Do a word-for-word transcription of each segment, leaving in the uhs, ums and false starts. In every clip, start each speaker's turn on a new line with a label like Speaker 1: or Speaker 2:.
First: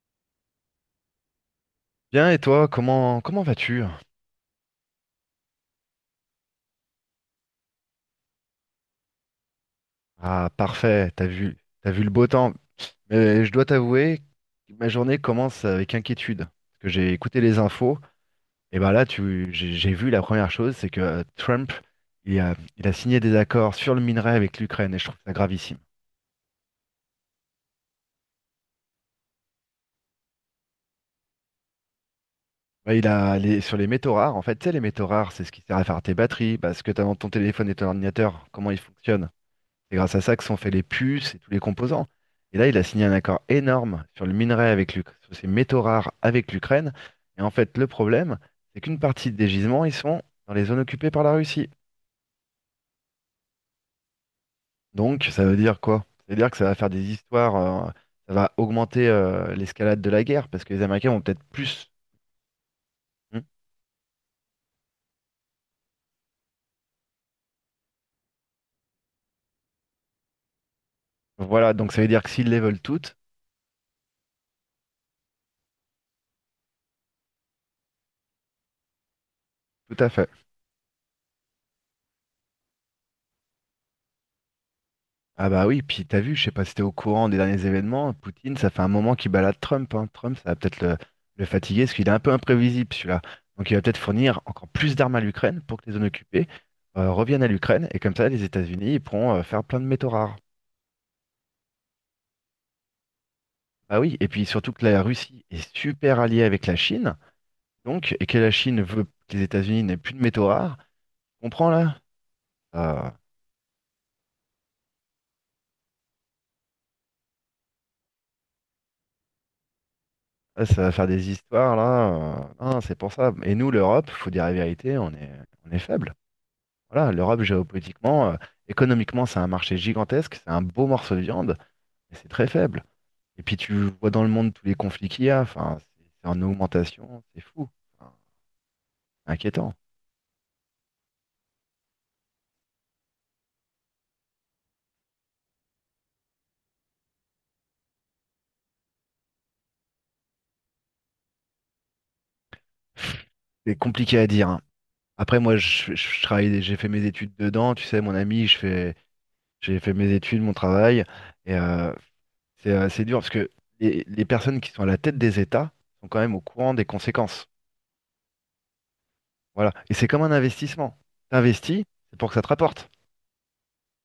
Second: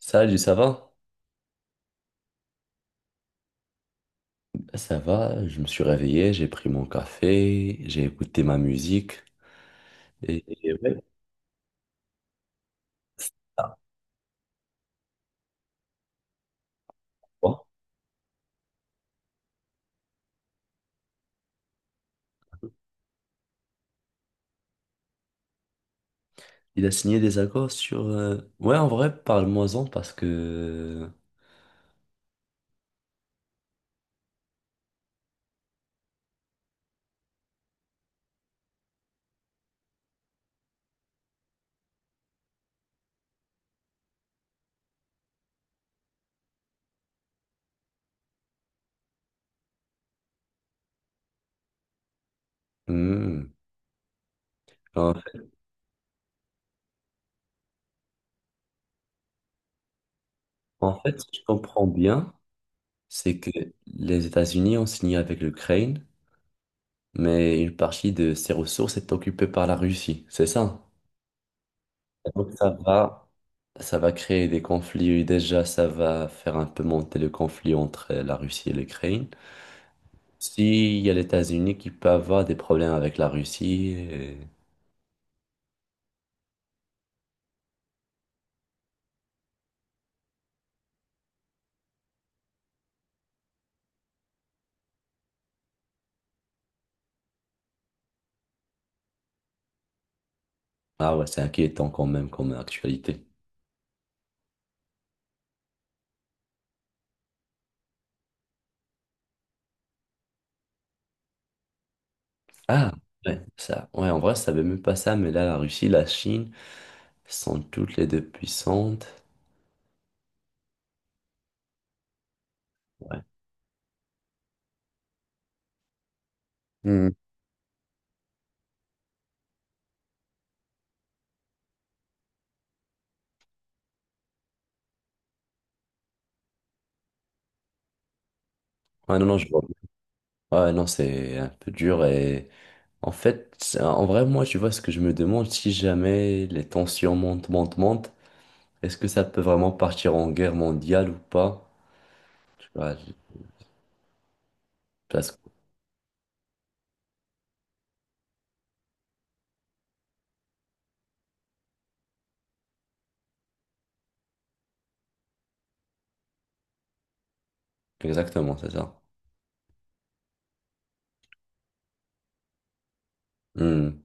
Speaker 1: Salut, ça va?
Speaker 2: Bien, et toi, comment comment vas-tu?
Speaker 1: Ben, ça va, je me suis réveillé, j'ai pris mon café, j'ai écouté ma musique. Et,
Speaker 2: Ah,
Speaker 1: et ouais,
Speaker 2: parfait, t'as vu t'as vu le beau temps. Mais je dois
Speaker 1: ça
Speaker 2: t'avouer, ma journée commence avec inquiétude. Parce que j'ai écouté
Speaker 1: va.
Speaker 2: les infos, et ben là, tu j'ai j'ai vu la première chose, c'est que euh, Trump, il a, il a signé des accords sur le minerai avec l'Ukraine, et je trouve ça gravissime.
Speaker 1: Il a signé des accords sur, euh, ouais, en vrai, parle-moi-en, parce que.
Speaker 2: Ouais, il a les- sur les métaux rares, en fait, tu sais, les métaux rares, c'est ce qui sert à faire tes batteries, bah, ce que t'as dans ton téléphone et ton ordinateur, comment ils fonctionnent. C'est grâce à ça que sont faits les puces et tous les composants. Et là, il a signé un accord énorme sur le minerai avec l'Uk- sur ces métaux rares avec l'Ukraine. Et en fait, le problème, c'est qu'une partie des gisements, ils sont dans les zones occupées par la Russie.
Speaker 1: Hmm. En
Speaker 2: Donc, ça
Speaker 1: fait,
Speaker 2: veut dire quoi? Ça veut dire que ça va faire des histoires, euh, ça va augmenter euh, l'escalade de la guerre, parce que les
Speaker 1: en
Speaker 2: Américains
Speaker 1: fait,
Speaker 2: vont
Speaker 1: si je
Speaker 2: peut-être
Speaker 1: comprends
Speaker 2: plus.
Speaker 1: bien, c'est
Speaker 2: Hmm.
Speaker 1: que les États-Unis ont signé avec l'Ukraine, mais une partie de ses ressources est occupée par la Russie, c'est ça?
Speaker 2: Voilà, donc ça veut dire que s'ils
Speaker 1: Donc
Speaker 2: les
Speaker 1: ça
Speaker 2: veulent toutes,
Speaker 1: va. Ça va créer des conflits. Déjà, ça va faire un peu monter le conflit entre la Russie et l'Ukraine.
Speaker 2: tout à fait.
Speaker 1: S'il y a les États-Unis qui peut avoir des problèmes avec la Russie, et-
Speaker 2: Ah bah oui, puis t'as vu, je sais pas si t'es au courant des derniers événements, Poutine, ça fait un moment qu'il balade Trump, hein. Trump, ça va peut-être le, le fatiguer, parce qu'il est un peu imprévisible celui-là. Donc il va peut-être fournir encore plus d'armes à l'Ukraine pour que les zones occupées euh, reviennent à l'Ukraine, et comme ça les États-Unis ils pourront euh, faire plein de métaux rares.
Speaker 1: ah ouais, c'est inquiétant quand même comme actualité.
Speaker 2: Ah oui, et puis surtout que la Russie est super alliée avec la Chine, donc, et que la Chine veut que les États-Unis n'aient plus de métaux rares, tu comprends là?
Speaker 1: Ah,
Speaker 2: Ah,
Speaker 1: ouais, ça, ouais, en vrai, je savais même pas ça, mais là, la Russie, la Chine sont toutes les deux puissantes.
Speaker 2: là, ça va faire des histoires là, euh, non, c'est pour
Speaker 1: Ouais.
Speaker 2: ça. Et nous, l'Europe, faut dire la vérité, on est, on est faible.
Speaker 1: Hmm.
Speaker 2: Voilà, l'Europe géopolitiquement, euh, économiquement, c'est un marché gigantesque, c'est un beau morceau de viande, mais c'est très faible. Et puis tu vois dans le monde tous les conflits qu'il y a, enfin, c'est c'est en augmentation, c'est fou. Enfin,
Speaker 1: Ouais, non,
Speaker 2: c'est
Speaker 1: non, je vois.
Speaker 2: inquiétant.
Speaker 1: Ouais, non, c'est un peu dur et en fait, c'est- en vrai, moi, tu vois, ce que je me demande, si jamais les tensions montent, montent, montent, est-ce que ça peut vraiment partir en guerre mondiale ou pas? Tu vois, je-
Speaker 2: C'est compliqué à dire, hein.
Speaker 1: parce que-
Speaker 2: Après, moi, je, je- je travaille, j'ai fait mes études dedans, tu sais, mon ami, je fais, j'ai fait mes études, mon travail, et euh, c'est euh, c'est dur parce que les, les personnes qui sont à la tête des États sont quand même au courant des conséquences.
Speaker 1: exactement, c'est ça.
Speaker 2: Voilà, et c'est comme un investissement. T'investis, c'est pour que ça te rapporte.
Speaker 1: Hmm,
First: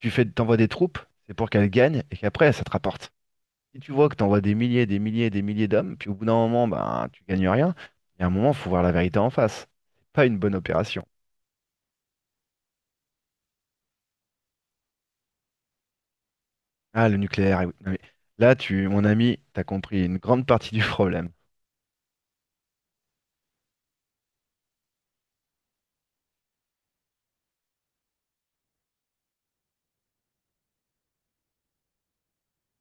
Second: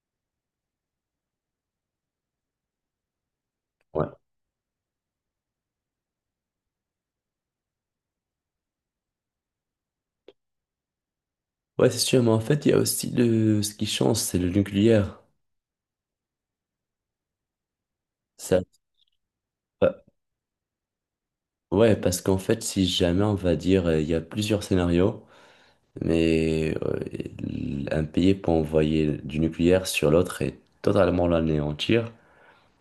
Speaker 2: Tu fais, t'envoies des troupes, c'est pour qu'elles gagnent et qu'après, ça te rapporte. Si tu
Speaker 1: ouais.
Speaker 2: vois que t'envoies des milliers, des milliers, des milliers d'hommes, puis au bout d'un moment, ben, tu gagnes rien, il y a un moment, faut voir la vérité en face. C'est pas une bonne opération.
Speaker 1: Ouais, c'est sûr, mais en fait, il y a aussi le... ce qui change, c'est le nucléaire.
Speaker 2: Ah, le nucléaire. Eh oui. Non, mais là,
Speaker 1: Ça.
Speaker 2: tu, mon ami, t'as
Speaker 1: Ouais,
Speaker 2: compris une grande partie du problème.
Speaker 1: ouais, parce qu'en fait, si jamais, on va dire, euh, il y a plusieurs scénarios, mais euh, un pays peut envoyer du nucléaire sur l'autre et totalement l'anéantir.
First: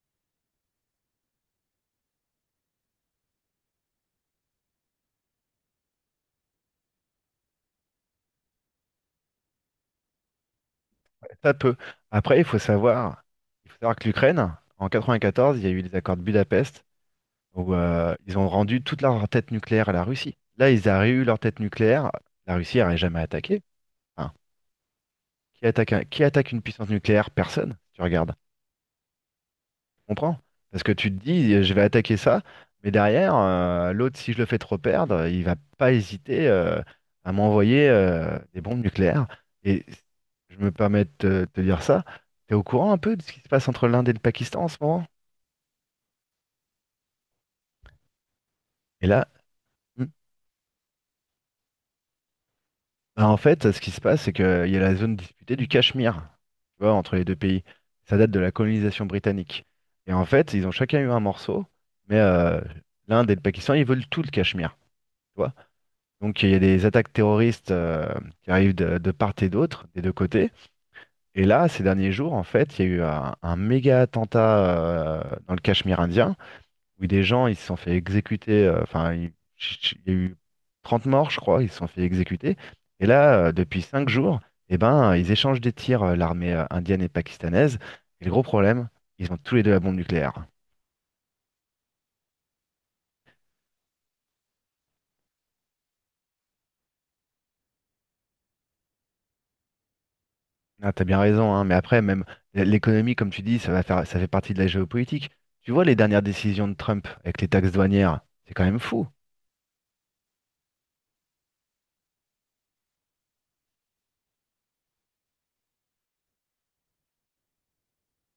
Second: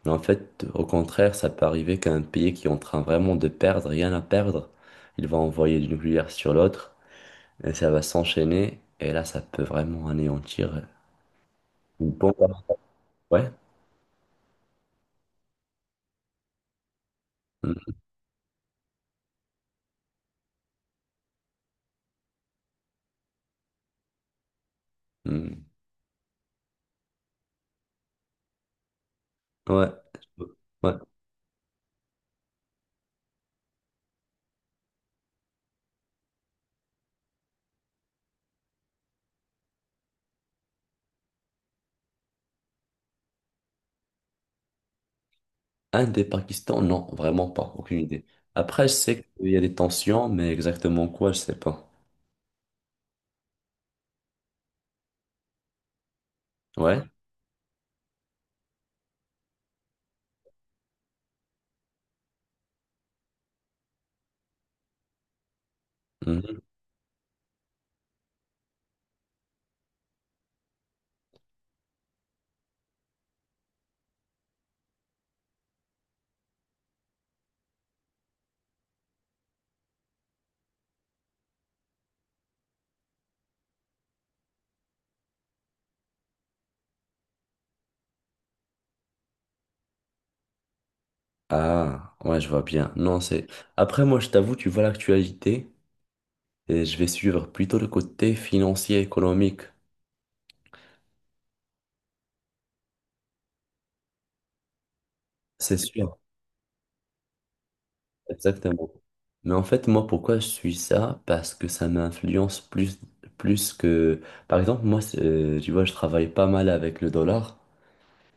Speaker 1: Mais en fait, au contraire, ça peut arriver qu'un pays qui est en train vraiment de perdre, rien à perdre, il va envoyer du nucléaire sur l'autre. Et ça va s'enchaîner. Et là, ça peut vraiment anéantir
Speaker 2: Ça peut.
Speaker 1: une bombe.
Speaker 2: Après, il faut savoir,
Speaker 1: Ouais.
Speaker 2: il faut savoir que l'Ukraine, en quatre-vingt-quatorze, il y a eu les accords de Budapest où
Speaker 1: Mm,
Speaker 2: euh, ils ont rendu toute leur tête nucléaire à la Russie. Là, ils auraient eu leur tête nucléaire, la Russie n'aurait jamais attaqué. Enfin,
Speaker 1: mm.
Speaker 2: Qui attaque un- qui attaque une puissance nucléaire? Personne. Tu regardes. Tu
Speaker 1: Ouais.
Speaker 2: comprends? Parce que
Speaker 1: Ouais.
Speaker 2: tu te dis, je vais attaquer ça, mais derrière, euh, l'autre, si je le fais trop perdre, il va pas hésiter euh, à m'envoyer euh, des bombes nucléaires. Et je me permets de te, te dire ça. T'es au courant un peu de ce qui se passe entre l'Inde et le Pakistan en ce moment?
Speaker 1: Un des Pakistan, non, vraiment pas. Aucune idée. Après, je
Speaker 2: Et
Speaker 1: sais
Speaker 2: là,
Speaker 1: qu'il y a des tensions, mais exactement quoi, je sais pas.
Speaker 2: bah, en fait, ce qui se passe, c'est qu'il y a la zone disputée du Cachemire, tu vois,
Speaker 1: Ouais.
Speaker 2: entre les deux pays. Ça date de la colonisation britannique. Et en fait, ils ont chacun eu un morceau, mais euh, l'Inde et le Pakistan, ils veulent tout le Cachemire, tu vois. Donc il y a
Speaker 1: Mhm.
Speaker 2: des attaques terroristes euh, qui arrivent de, de part et d'autre, des deux côtés. Et là, ces derniers jours, en fait, il y a eu un, un méga attentat euh, dans le Cachemire indien. Oui, des gens, ils se sont fait exécuter. euh, Enfin, il ch- ch- il y a eu trente morts, je crois, ils se sont fait exécuter. Et là, euh, depuis cinq jours, eh ben, ils échangent des tirs, euh, l'armée euh, indienne et pakistanaise. Et le gros problème, ils ont tous les deux la bombe nucléaire.
Speaker 1: Ah, ouais, je vois bien. Non, c'est. Après, moi, je t'avoue, tu vois l'actualité et je vais suivre plutôt le côté financier, économique.
Speaker 2: Ah, t'as bien raison, hein, mais après, même l- l'économie, comme tu dis, ça va faire, ça fait partie de la géopolitique. Tu
Speaker 1: C'est
Speaker 2: vois les
Speaker 1: sûr,
Speaker 2: dernières décisions de Trump avec les taxes douanières, c'est quand même
Speaker 1: exactement.
Speaker 2: fou.
Speaker 1: Mais en fait, moi, pourquoi je suis ça? Parce que ça m'influence plus, plus que. Par exemple, moi, c'est- euh, tu vois, je travaille pas mal avec le dollar.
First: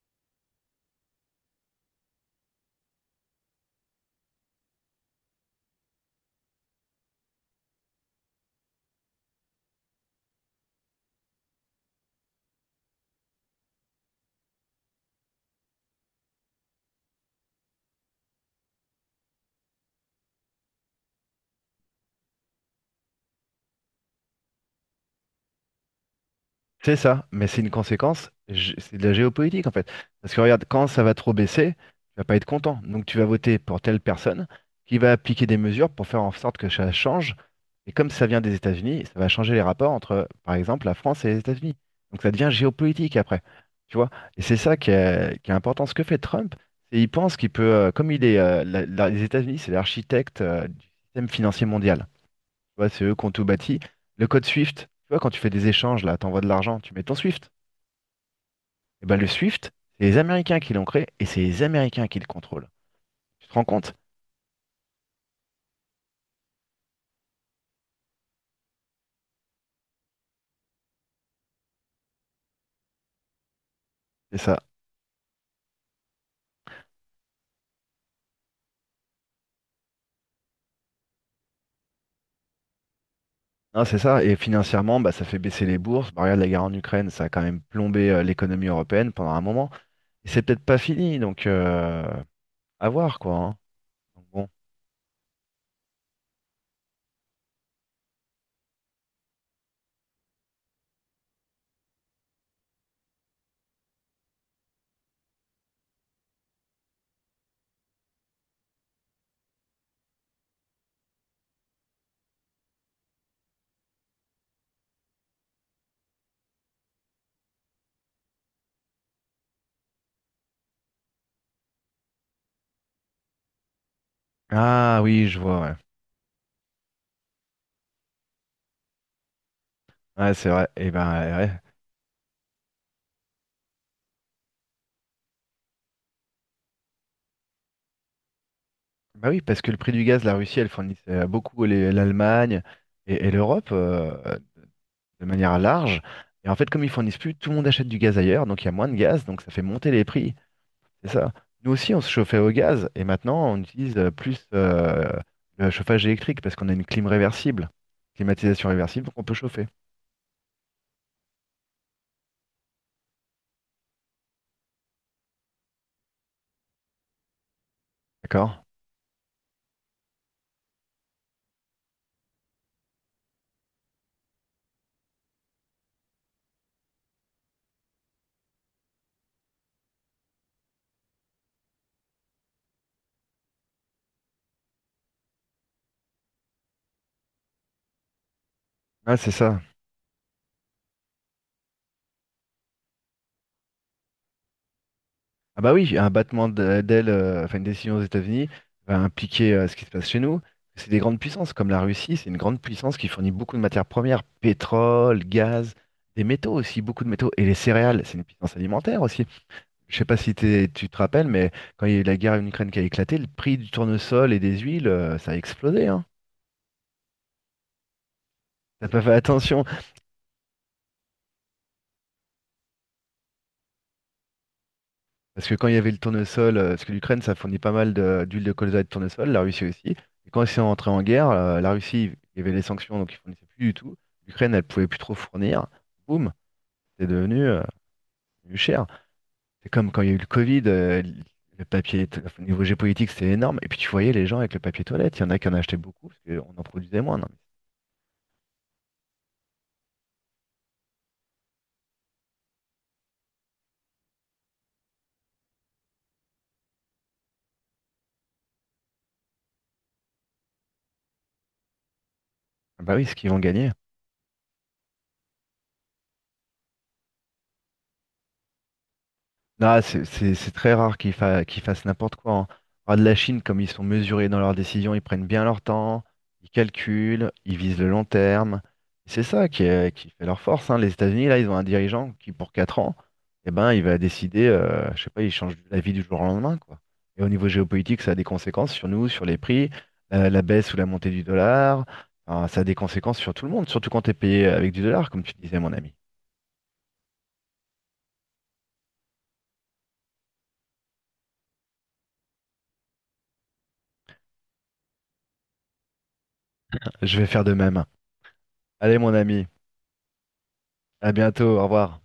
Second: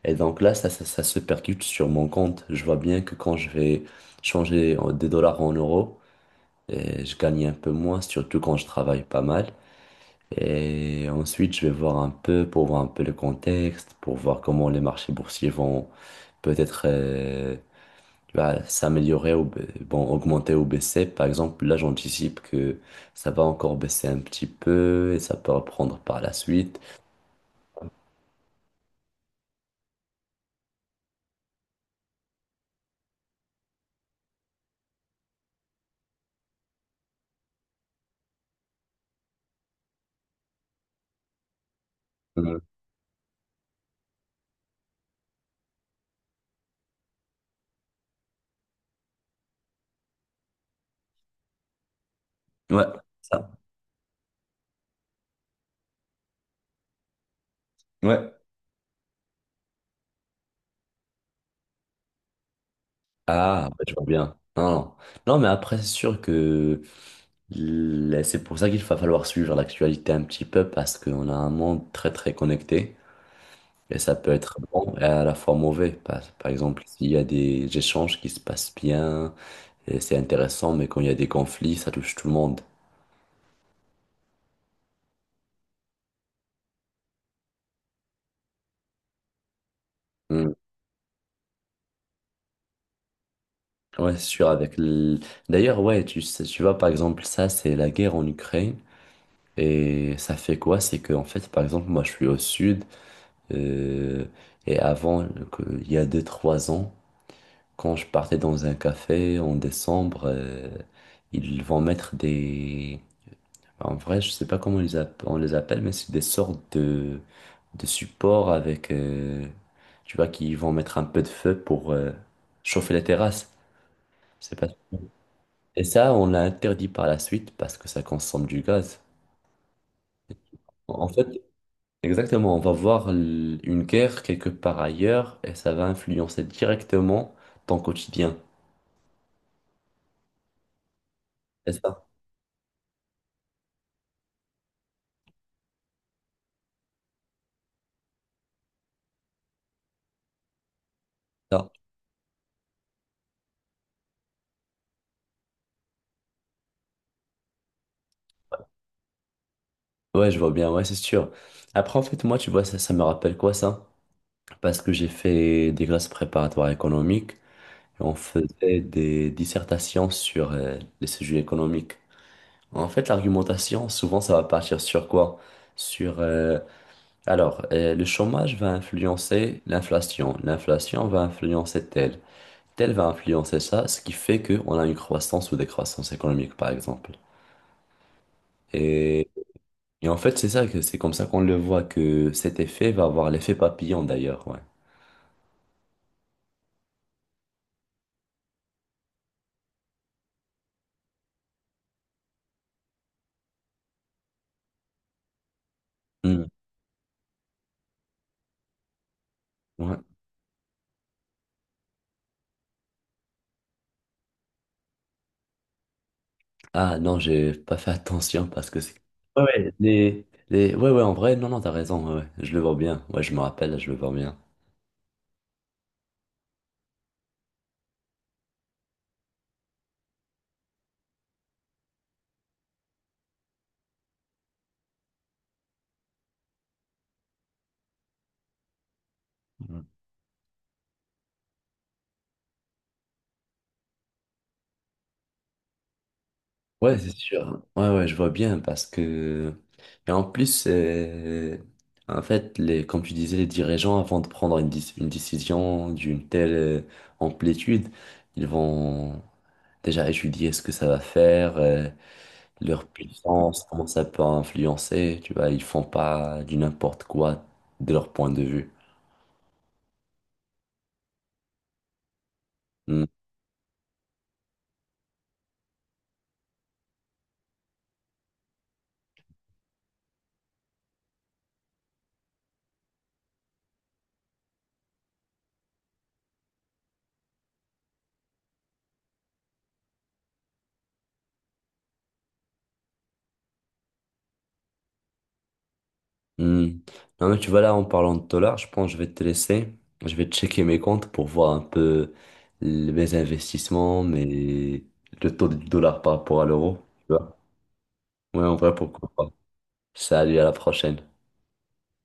Speaker 1: Et donc là, ça, ça, ça se percute sur mon compte. Je vois bien que quand je vais changer en- des dollars en euros, euh, je gagne un peu moins, surtout quand je travaille pas mal. Et ensuite, je vais voir un peu pour voir un peu le contexte, pour voir comment les marchés boursiers vont peut-être, euh, tu vas s'améliorer ou ba- bon, augmenter ou baisser. Par exemple, là, j'anticipe que ça va encore baisser un petit peu et ça peut reprendre par la suite.
Speaker 2: C'est ça, mais c'est une conséquence, gé- c'est de la géopolitique en fait. Parce que regarde, quand ça va trop baisser, tu vas pas être content. Donc tu vas voter pour telle personne qui va appliquer des mesures pour faire en sorte que ça change. Et comme ça vient des États-Unis, ça va changer les rapports entre, par exemple, la France et les États-Unis. Donc ça devient
Speaker 1: Mhm.
Speaker 2: géopolitique après. Tu vois? Et c'est ça qui est, qui est important. Ce que fait Trump, c'est il pense qu'il peut, euh, comme il est, euh, la- la- les États-Unis, c'est l'architecte, euh, du système financier mondial. Tu
Speaker 1: Ouais,
Speaker 2: vois, c'est eux qui ont tout
Speaker 1: ça.
Speaker 2: bâti. Le code SWIFT, tu vois, quand tu fais des échanges, là, t'envoies de l'argent, tu mets ton SWIFT.
Speaker 1: Ouais.
Speaker 2: Et ben le SWIFT, c'est les Américains qui l'ont créé et c'est les Américains qui le contrôlent. Tu te rends
Speaker 1: Ah, bah, je
Speaker 2: compte?
Speaker 1: vois bien. Non, non. Non, mais après, c'est sûr que l- c'est pour ça qu'il va falloir suivre l'actualité un petit peu parce qu'on a un monde très, très connecté. Et ça peut
Speaker 2: C'est
Speaker 1: être
Speaker 2: ça.
Speaker 1: bon et à la fois mauvais. Par, par exemple, s'il y a des échanges qui se passent bien, et c'est intéressant, mais quand il y a des conflits, ça touche tout le monde.
Speaker 2: Non, c'est ça. Et financièrement, bah, ça fait baisser les bourses. Bah, regarde la guerre en Ukraine, ça a quand même plombé euh, l'économie européenne pendant un moment. Et c'est peut-être pas fini, donc euh, à voir quoi, hein.
Speaker 1: Ouais, c'est
Speaker 2: Donc bon.
Speaker 1: sûr, avec l- d'ailleurs, ouais, tu sais, tu vois, par exemple, ça, c'est la guerre en Ukraine. Et ça fait quoi? C'est que, en fait, par exemple, moi, je suis au sud. euh, et avant, que- il y a deux trois ans, quand je partais dans un café en décembre, euh, ils vont mettre des, enfin, en vrai, je sais pas comment ils app- on les appelle, mais c'est des sortes de, de supports avec, euh, tu vois, qui vont mettre un peu de feu pour euh, chauffer les terrasses. Je sais pas si.
Speaker 2: Ah oui, je vois, ouais.
Speaker 1: Et ça, on l'a interdit par la suite parce que ça consomme du gaz.
Speaker 2: Ouais, c'est vrai. Et
Speaker 1: En
Speaker 2: ben
Speaker 1: fait,
Speaker 2: ouais, ouais.
Speaker 1: exactement, on va voir l- une guerre quelque part ailleurs et ça va influencer directement ton quotidien.
Speaker 2: Bah oui, parce que le prix du gaz, la Russie, elle fournit euh, beaucoup
Speaker 1: C'est
Speaker 2: les-
Speaker 1: ça?
Speaker 2: l'Allemagne et, et l'Europe euh, de manière large. Et en fait, comme ils fournissent plus, tout le monde achète du gaz ailleurs, donc il y a moins de gaz, donc ça fait monter les prix. C'est ça.
Speaker 1: Ça.
Speaker 2: Nous aussi, on se chauffait au gaz et maintenant, on utilise euh, plus euh, le chauffage électrique parce qu'on a une clim réversible, climatisation réversible, donc on peut chauffer.
Speaker 1: Ouais, je vois bien, ouais, c'est sûr. Après, en fait, moi, tu vois, ça, ça me rappelle quoi ça? Parce que j'ai fait des classes préparatoires économiques et on
Speaker 2: D'accord?
Speaker 1: faisait des dissertations sur euh, les sujets économiques. En fait, l'argumentation, souvent, ça va partir sur quoi? Sur, euh, alors, euh, le chômage va influencer l'inflation, l'inflation va influencer tel. Tel va influencer ça, ce qui fait qu'on a une croissance ou des croissances économiques, par exemple.
Speaker 2: Ah,
Speaker 1: Et,
Speaker 2: c'est ça.
Speaker 1: et en fait, c'est ça que c'est comme ça qu'on le voit que cet effet va avoir l'effet papillon d'ailleurs, ouais.
Speaker 2: Ah bah oui, un battement de- d'ailes, euh, enfin une décision aux États-Unis va impliquer euh, ce qui se passe chez nous. C'est des grandes puissances, comme la Russie, c'est une grande puissance qui fournit beaucoup de matières premières, pétrole, gaz, des
Speaker 1: Hmm,
Speaker 2: métaux aussi, beaucoup de métaux, et les céréales, c'est une puissance alimentaire aussi.
Speaker 1: ouais.
Speaker 2: Je sais pas si t'es- tu te rappelles, mais quand il y a eu la guerre en Ukraine qui a éclaté, le prix du tournesol et des huiles, euh, ça a explosé, hein.
Speaker 1: Ah non, j'ai pas fait attention parce que
Speaker 2: T'as
Speaker 1: c'est.
Speaker 2: pas fait
Speaker 1: Ouais,
Speaker 2: attention.
Speaker 1: ouais, les, les... ouais, ouais, en vrai, non, non, t'as raison, ouais, ouais, je le vois bien, ouais, je me rappelle, je le vois bien.
Speaker 2: Parce que quand il y avait le tournesol, euh, parce que l'Ukraine, ça fournit pas mal de- d'huile de colza et de tournesol, la Russie aussi. Et quand ils sont entrés en guerre, euh, la Russie, il y avait les sanctions, donc ils fournissaient plus du tout. L'Ukraine, elle pouvait plus trop fournir. Boum, c'est devenu euh, devenu cher. C'est comme quand il y a eu le Covid, euh, le papier, t- enfin, au niveau géopolitique, c'était énorme. Et puis tu voyais les gens avec le papier toilette, il y en a qui en achetaient beaucoup, parce qu'on en
Speaker 1: Ouais,
Speaker 2: produisait
Speaker 1: c'est
Speaker 2: moins. Non, mais
Speaker 1: sûr. Ouais, ouais, je vois bien parce que. Et en plus, euh, en fait, les, comme tu disais, les dirigeants, avant de prendre une, dis- une décision d'une telle euh, amplitude, ils vont déjà étudier ce que ça va faire, euh,
Speaker 2: ah
Speaker 1: leur
Speaker 2: bah oui, ce qu'ils vont
Speaker 1: puissance,
Speaker 2: gagner.
Speaker 1: comment ça peut influencer. Tu vois, ils font pas du n'importe quoi de leur point de vue.
Speaker 2: Non, c'est c'est- c'est très rare qu'ils fa- qu'ils fassent n'importe quoi, hein. Ah, de
Speaker 1: Hmm.
Speaker 2: la Chine, comme ils sont mesurés dans leurs décisions, ils prennent bien leur temps, ils calculent, ils visent le long terme. C'est ça qui, est- qui fait leur force, hein. Les États-Unis, là, ils ont un dirigeant qui, pour quatre ans, eh ben, il va décider, euh, je sais pas, il change la vie du jour au lendemain, quoi. Et au niveau géopolitique, ça a des conséquences sur nous, sur les prix, la, la baisse ou la montée du dollar. Enfin, ça a des conséquences sur tout le monde, surtout quand tu es payé avec du dollar, comme tu disais, mon ami.
Speaker 1: Hmm. Non, mais tu vois, là, en parlant de dollars, je pense que je vais te laisser. Je vais checker mes comptes pour voir un peu l- mes investissements, mes... le taux du dollar par rapport à l'euro. Tu
Speaker 2: Je vais
Speaker 1: vois?
Speaker 2: faire de même.
Speaker 1: Ouais, en vrai,
Speaker 2: Allez,
Speaker 1: pourquoi
Speaker 2: mon
Speaker 1: pas.
Speaker 2: ami,
Speaker 1: Salut, à la prochaine.
Speaker 2: à bientôt, au revoir.